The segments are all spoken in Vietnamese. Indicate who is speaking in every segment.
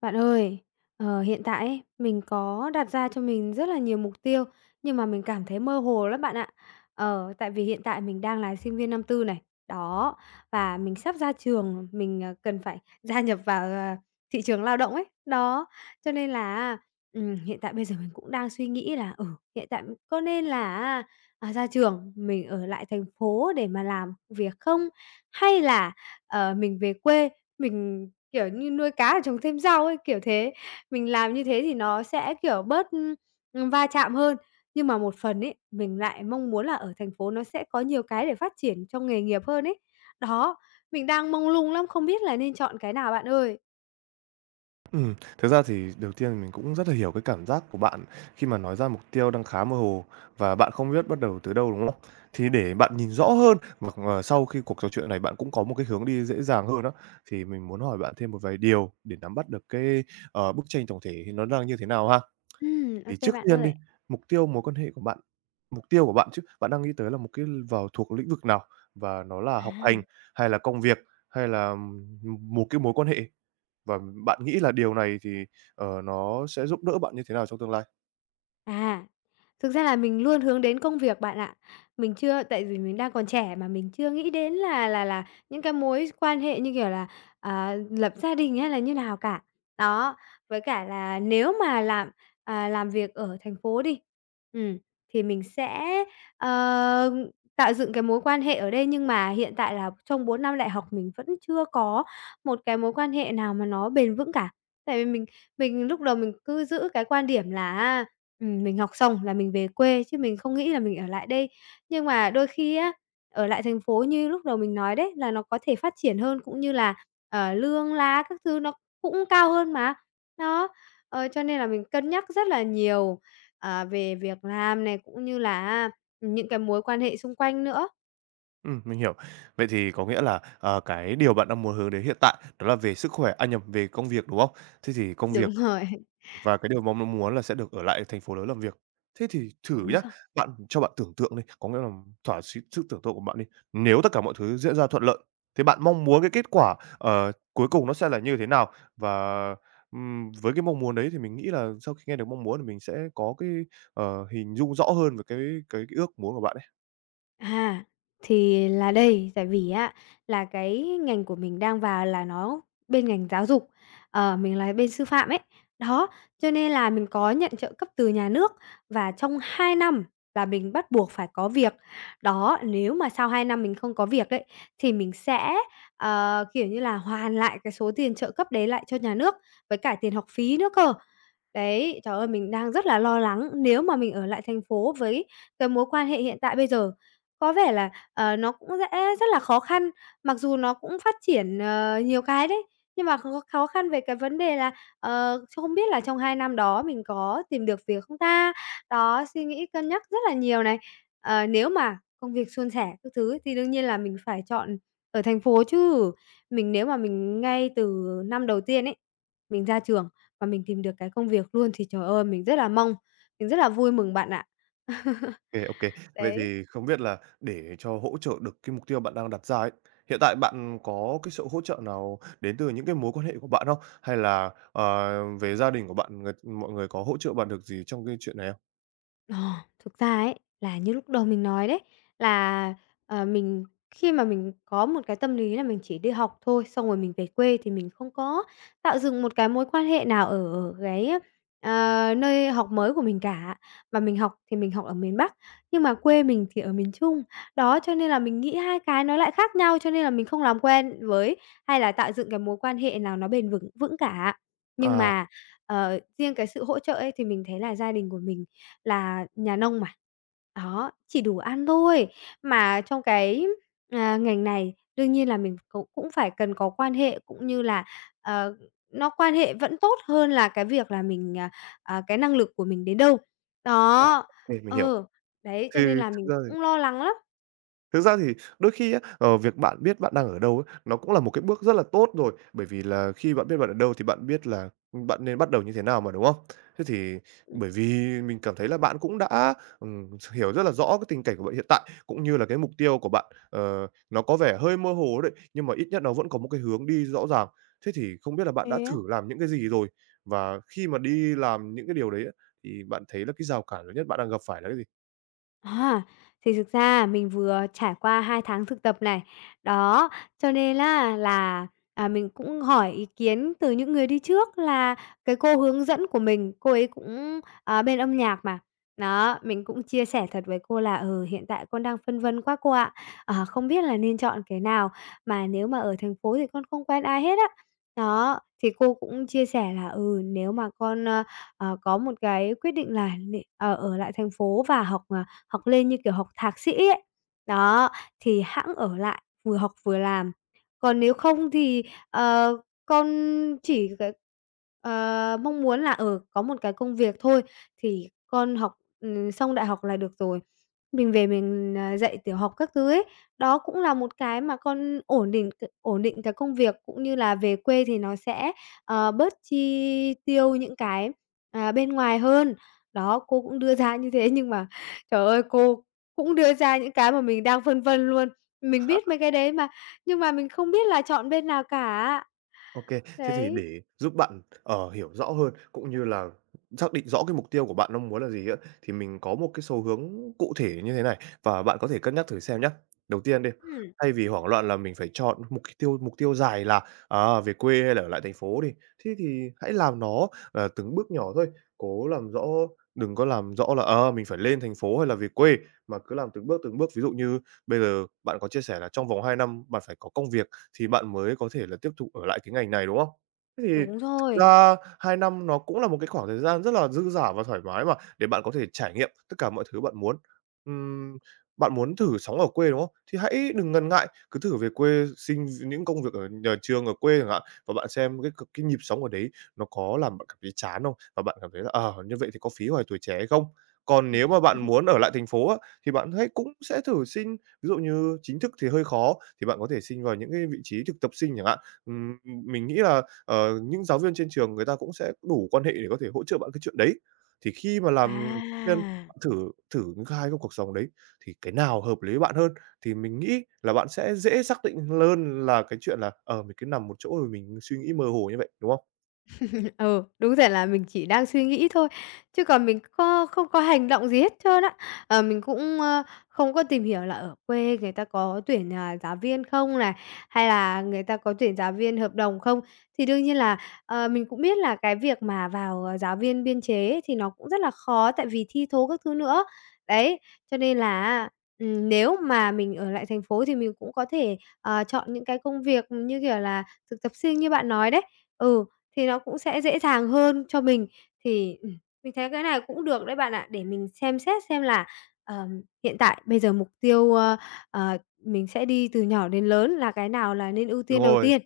Speaker 1: Bạn ơi, hiện tại ấy, mình có đặt ra cho mình rất là nhiều mục tiêu, nhưng mà mình cảm thấy mơ hồ lắm bạn ạ. Tại vì hiện tại mình đang là sinh viên năm 4 này, đó, và mình sắp ra trường, mình cần phải gia nhập vào, thị trường lao động ấy, đó. Cho nên là á, hiện tại bây giờ mình cũng đang suy nghĩ là, ừ, hiện tại có nên là ra trường mình ở lại thành phố để mà làm việc không? Hay là, mình về quê, mình kiểu như, nuôi cá để trồng thêm rau ấy, kiểu thế. Mình làm như thế thì nó sẽ, kiểu, bớt va chạm hơn. Nhưng mà một phần ấy, mình lại mong muốn là ở thành phố nó sẽ có nhiều cái để phát triển trong nghề nghiệp hơn ấy. Đó, mình đang mông lung lắm, không biết là nên chọn cái nào bạn ơi.
Speaker 2: Thực ra thì đầu tiên thì mình cũng rất là hiểu cái cảm giác của bạn khi mà nói ra mục tiêu đang khá mơ hồ và bạn không biết bắt đầu từ đâu, đúng không? Thì để bạn nhìn rõ hơn và, sau khi cuộc trò chuyện này bạn cũng có một cái hướng đi dễ dàng hơn đó thì mình muốn hỏi bạn thêm một vài điều để nắm bắt được cái, bức tranh tổng thể thì nó đang như thế nào ha.
Speaker 1: Ô
Speaker 2: Thì
Speaker 1: kê
Speaker 2: trước
Speaker 1: bạn
Speaker 2: tiên đi,
Speaker 1: ơi.
Speaker 2: mục tiêu mối quan hệ của bạn mục tiêu của bạn chứ, bạn đang nghĩ tới là một cái vào thuộc lĩnh vực nào? Và nó là học hành,
Speaker 1: À.
Speaker 2: hay là công việc, hay là, một cái mối quan hệ? Và bạn nghĩ là điều này thì, nó sẽ giúp đỡ bạn như thế nào trong tương lai?
Speaker 1: À, thực ra là mình luôn hướng đến công việc bạn ạ. Mình chưa, tại vì mình đang còn trẻ mà mình chưa nghĩ đến là những cái mối quan hệ như kiểu là, à, lập gia đình hay là như nào cả. Đó, với cả là nếu mà làm, à, làm việc ở thành phố đi, ừm, thì mình sẽ, ờ, tạo dựng cái mối quan hệ ở đây, nhưng mà hiện tại là trong 4 năm đại học mình vẫn chưa có một cái mối quan hệ nào mà nó bền vững cả. Tại vì mình lúc đầu mình cứ giữ cái quan điểm là á, mình học xong là mình về quê chứ mình không nghĩ là mình ở lại đây. Nhưng mà đôi khi á, ở lại thành phố như lúc đầu mình nói đấy, là nó có thể phát triển hơn, cũng như là, lương lá các thứ nó cũng cao hơn mà. Đó, cho nên là mình cân nhắc rất là nhiều, về việc làm này, cũng như là những cái mối quan hệ xung quanh nữa.
Speaker 2: Mình hiểu. Vậy thì có nghĩa là, cái điều bạn đang muốn hướng đến hiện tại đó là về sức khỏe à, nhầm, về công việc, đúng không? Thế thì công việc
Speaker 1: Đúng rồi,
Speaker 2: và cái điều mong muốn là sẽ được ở lại thành phố lớn làm việc. Thế thì thử
Speaker 1: đúng
Speaker 2: nhá,
Speaker 1: rồi.
Speaker 2: bạn cho bạn tưởng tượng đi, có nghĩa là thỏa sức sức tưởng tượng của bạn đi. Nếu tất cả mọi thứ diễn ra thuận lợi, thì bạn mong muốn cái kết quả, cuối cùng nó sẽ là như thế nào? Và, với cái mong muốn đấy thì mình nghĩ là sau khi nghe được mong muốn thì mình sẽ có cái, hình dung rõ hơn về cái ước muốn của bạn ấy.
Speaker 1: À, thì là đây, tại vì á là cái ngành của mình đang vào là nó bên ngành giáo dục, mình là bên sư phạm ấy. Đó, cho nên là mình có nhận trợ cấp từ nhà nước và trong 2 năm là mình bắt buộc phải có việc. Đó, nếu mà sau 2 năm mình không có việc đấy thì mình sẽ, kiểu như là, hoàn lại cái số tiền trợ cấp đấy lại cho nhà nước, với cả tiền học phí nữa cơ. Đấy, trời ơi, mình đang rất là lo lắng nếu mà mình ở lại thành phố với cái mối quan hệ hiện tại bây giờ. Có vẻ là, nó cũng sẽ rất là khó khăn, mặc dù nó cũng phát triển, nhiều cái đấy, nhưng mà khó khó khăn về cái vấn đề là, không biết là trong 2 năm đó mình có tìm được việc không ta? Đó, suy nghĩ cân nhắc rất là nhiều này. Ờ, nếu mà công việc suôn sẻ các thứ thì đương nhiên là mình phải chọn ở thành phố chứ. Mình, nếu mà mình ngay từ năm đầu tiên ấy, mình ra trường và mình tìm được cái công việc luôn thì, trời ơi, mình rất là mong, mình rất là vui mừng bạn ạ.
Speaker 2: OK. Vậy
Speaker 1: Đấy.
Speaker 2: thì không biết là để cho hỗ trợ được cái mục tiêu bạn đang đặt ra ấy, hiện tại bạn có cái sự hỗ trợ nào đến từ những cái mối quan hệ của bạn không? Hay là, về gia đình của bạn mọi người có hỗ trợ bạn được gì trong cái chuyện này không?
Speaker 1: Ờ, thực ra ấy, là như lúc đầu mình nói đấy, là, ờ, mình khi mà mình có một cái tâm lý là mình chỉ đi học thôi, xong rồi mình về quê thì mình không có tạo dựng một cái mối quan hệ nào ở ở cái, nơi học mới của mình cả. Mà mình học thì mình học ở miền Bắc, nhưng mà quê mình thì ở miền Trung. Đó, cho nên là mình nghĩ hai cái nó lại khác nhau, cho nên là mình không làm quen với hay là tạo dựng cái mối quan hệ nào nó bền vững vững cả. Nhưng
Speaker 2: À,
Speaker 1: mà, riêng cái sự hỗ trợ ấy thì mình thấy là gia đình của mình là nhà nông mà, đó, chỉ đủ ăn thôi. Mà trong cái, à, ngành này đương nhiên là mình cũng cũng phải cần có quan hệ, cũng như là, ờ, nó quan hệ vẫn tốt hơn là cái việc là mình, cái năng lực của mình đến đâu.
Speaker 2: ồ,
Speaker 1: Đó,
Speaker 2: mình hiểu.
Speaker 1: ờ, đấy,
Speaker 2: Thì
Speaker 1: cho nên là
Speaker 2: thực
Speaker 1: mình
Speaker 2: ra thì
Speaker 1: cũng lo lắng lắm.
Speaker 2: Thực ra thì đôi khi á, việc bạn biết bạn đang ở đâu ấy, nó cũng là một cái bước rất là tốt rồi, bởi vì là khi bạn biết bạn ở đâu thì bạn biết là, bạn nên bắt đầu như thế nào mà, đúng không? Thế thì bởi vì mình cảm thấy là bạn cũng đã, hiểu rất là rõ cái tình cảnh của bạn hiện tại, cũng như là cái mục tiêu của bạn, nó có vẻ hơi mơ hồ đấy, nhưng mà ít nhất nó vẫn có một cái hướng đi rõ ràng. Thế thì không biết là bạn đã
Speaker 1: Thế
Speaker 2: thử làm những cái gì rồi? Và khi mà đi làm những cái điều đấy á, thì bạn thấy là cái rào cản lớn nhất bạn đang gặp phải là cái gì?
Speaker 1: à, thì thực ra mình vừa trải qua 2 tháng thực tập này, đó, cho nên là mình cũng hỏi ý kiến từ những người đi trước là cái cô hướng dẫn của mình, cô ấy cũng, à, bên âm nhạc mà. Đó, mình cũng chia sẻ thật với cô là "Ừ, hiện tại con đang phân vân quá cô ạ, ờ, không biết là nên chọn cái nào, mà nếu mà ở thành phố thì con không quen ai hết á." Đó, thì cô cũng chia sẻ là "Ừ, nếu mà con, có một cái quyết định là nị ờ, ở lại thành phố và học, học lên như kiểu học thạc sĩ ấy. Đó, thì hẵng ở lại vừa học vừa làm. Còn nếu không thì, ờ, con chỉ cái mong muốn là, ở có một cái công việc thôi thì con học, xong đại học là được rồi. Mình về mình, à, dạy tiểu học các thứ ấy, đó cũng là một cái mà con ổn định c ổn định cái công việc cũng như là về quê thì nó sẽ, bớt chi tiêu những cái, à, bên ngoài hơn. Đó, cô cũng đưa ra như thế nhưng mà trời ơi, cô cũng đưa ra những cái mà mình đang phân vân luôn. Mình biết mấy cái đấy mà, nhưng mà mình không biết là chọn bên nào cả."
Speaker 2: OK. Thế thì
Speaker 1: Đấy.
Speaker 2: để giúp bạn, hiểu rõ hơn, cũng như là xác định rõ cái mục tiêu của bạn mong muốn là gì á, thì mình có một cái số hướng cụ thể như thế này, và bạn có thể cân nhắc thử xem nhé. Đầu tiên đi,
Speaker 1: Ừm.
Speaker 2: thay vì hoảng loạn là mình phải chọn một cái mục tiêu dài là, về quê hay là ở lại thành phố đi, thế thì hãy làm nó, từng bước nhỏ thôi, cố làm rõ đừng có làm rõ là, mình phải lên thành phố hay là về quê, mà cứ làm từng bước, từng bước. Ví dụ như bây giờ bạn có chia sẻ là trong vòng 2 năm bạn phải có công việc, thì bạn mới có thể là tiếp tục ở lại cái ngành này, đúng không? Thế thì
Speaker 1: Đúng
Speaker 2: thực
Speaker 1: rồi.
Speaker 2: ra 2 năm nó cũng là một cái khoảng thời gian rất là dư dả và thoải mái mà, để bạn có thể trải nghiệm tất cả mọi thứ bạn muốn. Ừm, bạn muốn thử sống ở quê, đúng không? Thì hãy đừng ngần ngại, cứ thử về quê xin những công việc ở nhà trường ở quê chẳng hạn, và bạn xem cái nhịp sống ở đấy nó có làm bạn cảm thấy chán không? Và bạn cảm thấy là, như vậy thì có phí hoài tuổi trẻ hay không? Còn nếu mà bạn muốn ở lại thành phố á, thì bạn hãy cũng sẽ thử xin ví dụ như chính thức thì hơi khó, thì bạn có thể xin vào những cái vị trí thực tập sinh chẳng hạn. Ừm, mình nghĩ là, những giáo viên trên trường người ta cũng sẽ đủ quan hệ để có thể hỗ trợ bạn cái chuyện đấy. Thì khi mà làm viên,
Speaker 1: À.
Speaker 2: bạn thử thử những hai cái trong cuộc sống đấy, thì cái nào hợp lý với bạn hơn, thì mình nghĩ là bạn sẽ dễ xác định hơn là cái chuyện là, mình cứ nằm một chỗ rồi mình suy nghĩ mơ hồ như vậy, đúng không?
Speaker 1: Ừ, đúng rồi, là mình chỉ đang suy nghĩ thôi, chứ còn mình có không có hành động gì hết trơn á. Ờ, mình cũng, không có tìm hiểu là ở quê người ta có tuyển, à, giáo viên không này, hay là người ta có tuyển giáo viên hợp đồng không. Thì đương nhiên là, mình cũng biết là cái việc mà vào, giáo viên biên chế ấy thì nó cũng rất là khó tại vì thi thố các thứ nữa. Đấy, cho nên là á, nếu mà mình ở lại thành phố thì mình cũng có thể, chọn những cái công việc như kiểu là thực tập sinh như bạn nói đấy. Ừ, thì nó cũng sẽ dễ dàng hơn cho mình. Thì, mình thấy cái này cũng được đấy bạn ạ, để mình xem xét xem là, hiện tại bây giờ mục tiêu, ơ, ờ, mình sẽ đi từ nhỏ đến lớn là cái nào là nên ưu
Speaker 2: Đúng
Speaker 1: tiên đầu
Speaker 2: rồi.
Speaker 1: tiên.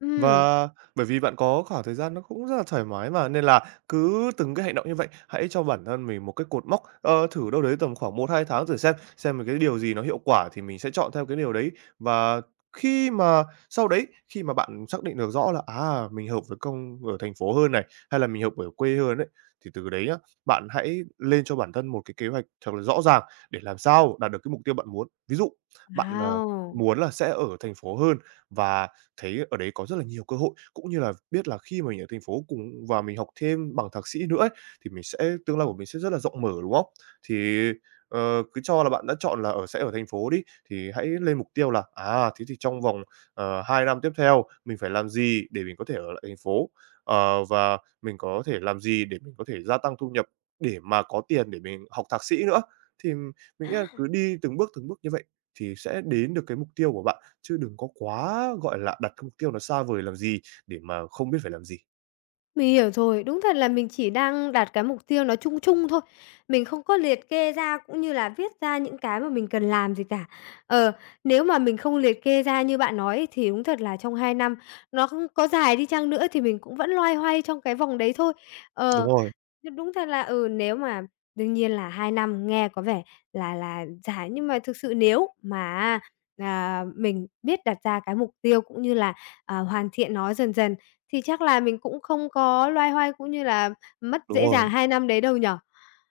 Speaker 1: Ừm,
Speaker 2: Và bởi vì bạn có khoảng thời gian nó cũng rất là thoải mái mà, nên là cứ từng cái hành động như vậy, hãy cho bản thân mình một cái cột mốc, thử đâu đấy tầm khoảng một hai tháng thử xem cái điều gì nó hiệu quả thì mình sẽ chọn theo cái điều đấy. Và khi mà sau đấy, khi mà bạn xác định được rõ là, à, mình hợp với công ở thành phố hơn này, hay là mình hợp ở quê hơn đấy thì từ đấy á, bạn hãy lên cho bản thân một cái kế hoạch thật là rõ ràng để làm sao đạt được cái mục tiêu bạn muốn. Ví dụ, bạn,
Speaker 1: wow!
Speaker 2: muốn là sẽ ở thành phố hơn và thấy ở đấy có rất là nhiều cơ hội, cũng như là biết là khi mà mình ở thành phố cùng và mình học thêm bằng thạc sĩ nữa ấy, thì mình sẽ tương lai của mình sẽ rất là rộng mở, đúng không? Thì, cứ cho là bạn đã chọn là sẽ ở thành phố đi, thì hãy lên mục tiêu là, thế thì trong vòng, 2 năm tiếp theo mình phải làm gì để mình có thể ở lại thành phố? Ờ, và mình có thể làm gì để mình có thể gia tăng thu nhập để mà có tiền để mình học thạc sĩ nữa? Thì mình nghĩ là cứ đi từng bước như vậy thì sẽ đến được cái mục tiêu của bạn. Chứ đừng có quá, gọi là, đặt cái mục tiêu nó xa vời làm gì để mà không biết phải làm gì.
Speaker 1: Mình hiểu rồi, đúng thật là mình chỉ đang đặt cái mục tiêu nó chung chung thôi, mình không có liệt kê ra cũng như là viết ra những cái mà mình cần làm gì cả. Ờ, nếu mà mình không liệt kê ra như bạn nói ấy, thì đúng thật là trong 2 năm, nó không có dài đi chăng nữa thì mình cũng vẫn loay hoay trong cái vòng đấy thôi.
Speaker 2: Đúng
Speaker 1: Ờ.
Speaker 2: rồi,
Speaker 1: Thế đúng thật là, ừ, nếu mà đương nhiên là 2 năm nghe có vẻ là dài, nhưng mà thực sự nếu mà mình biết đặt ra cái mục tiêu cũng như là, hoàn thiện nó dần dần thì chắc là mình cũng không có loay hoay cũng như là mất
Speaker 2: đúng
Speaker 1: dễ
Speaker 2: rồi.
Speaker 1: dàng 2 năm đấy đâu nhở.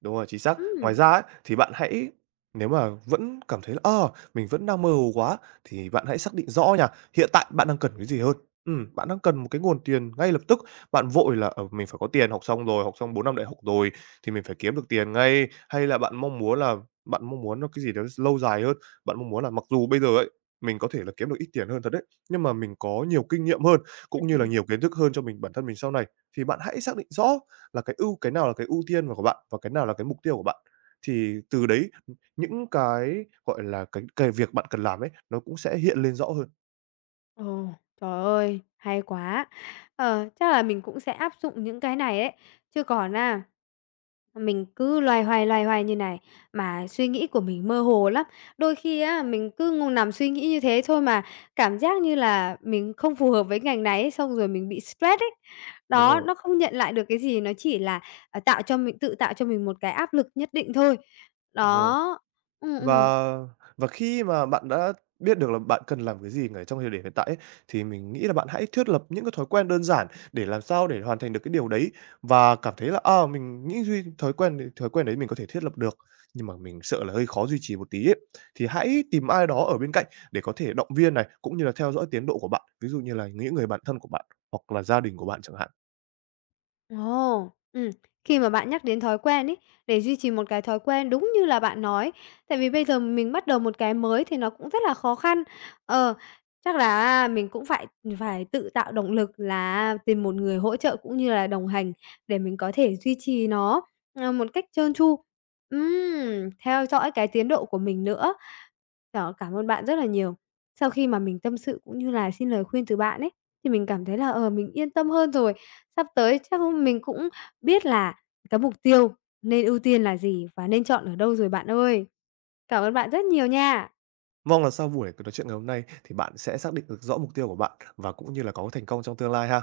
Speaker 2: Đúng rồi, chính xác. Ngoài
Speaker 1: Ừ.
Speaker 2: ra ấy, thì bạn hãy nếu mà vẫn cảm thấy là, mình vẫn đang mơ hồ quá thì bạn hãy xác định rõ nha, hiện tại bạn đang cần cái gì hơn. Bạn đang cần một cái nguồn tiền ngay lập tức, bạn vội là, mình phải có tiền, học xong rồi, học xong 4 năm đại học rồi thì mình phải kiếm được tiền ngay, hay là bạn mong muốn nó cái gì đó lâu dài hơn, bạn mong muốn là mặc dù bây giờ ấy, mình có thể là kiếm được ít tiền hơn thật đấy, nhưng mà mình có nhiều kinh nghiệm hơn, cũng như là nhiều kiến thức hơn cho mình bản thân mình sau này, thì bạn hãy xác định rõ là cái nào là cái ưu tiên của bạn và cái nào là cái mục tiêu của bạn. Thì từ đấy, những cái, gọi là, cái việc bạn cần làm ấy, nó cũng sẽ hiện lên rõ hơn.
Speaker 1: Ồ, trời ơi, hay quá! Ờ, chắc là mình cũng sẽ áp dụng những cái này đấy. Chứ còn á, mình cứ loay hoay như này mà suy nghĩ của mình mơ hồ lắm. Đôi khi á, mình cứ ngồi nằm suy nghĩ như thế thôi mà cảm giác như là mình không phù hợp với ngành này ấy, xong rồi mình bị stress ấy.
Speaker 2: Đúng
Speaker 1: Đó,
Speaker 2: rồi,
Speaker 1: nó không nhận lại được cái gì, nó chỉ là, à, tạo cho mình tự tạo cho mình một cái áp lực nhất định thôi.
Speaker 2: đúng rồi.
Speaker 1: Đó. Ừ.
Speaker 2: Và và khi mà bạn đã biết được là bạn cần làm cái gì ở trong thời điểm hiện tại ấy, thì mình nghĩ là bạn hãy thiết lập những cái thói quen đơn giản để làm sao để hoàn thành được cái điều đấy và cảm thấy là, à, mình nghĩ duy thói quen đấy mình có thể thiết lập được, nhưng mà mình sợ là hơi khó duy trì một tí ấy. Thì hãy tìm ai đó ở bên cạnh để có thể động viên này, cũng như là theo dõi tiến độ của bạn, ví dụ như là những người bạn thân của bạn hoặc là gia đình của bạn chẳng hạn.
Speaker 1: Ồ, khi mà bạn nhắc đến thói quen ấy, để duy trì một cái thói quen đúng như là bạn nói, tại vì bây giờ mình bắt đầu một cái mới thì nó cũng rất là khó khăn. Ờ, chắc là mình cũng phải phải tự tạo động lực là tìm một người hỗ trợ cũng như là đồng hành để mình có thể duy trì nó, một cách trơn tru. Theo dõi cái tiến độ của mình nữa. Đó, cảm ơn bạn rất là nhiều. Sau khi mà mình tâm sự cũng như là xin lời khuyên từ bạn ấy, thì mình cảm thấy là, mình yên tâm hơn rồi. Sắp tới chắc mình cũng biết là cái mục tiêu nên ưu tiên là gì và nên chọn ở đâu rồi bạn ơi. Cảm ơn bạn rất nhiều nha.
Speaker 2: Mong là sau cuộc nói chuyện ngày hôm nay thì bạn sẽ xác định được rõ mục tiêu của bạn và cũng như là có thành công trong tương lai ha.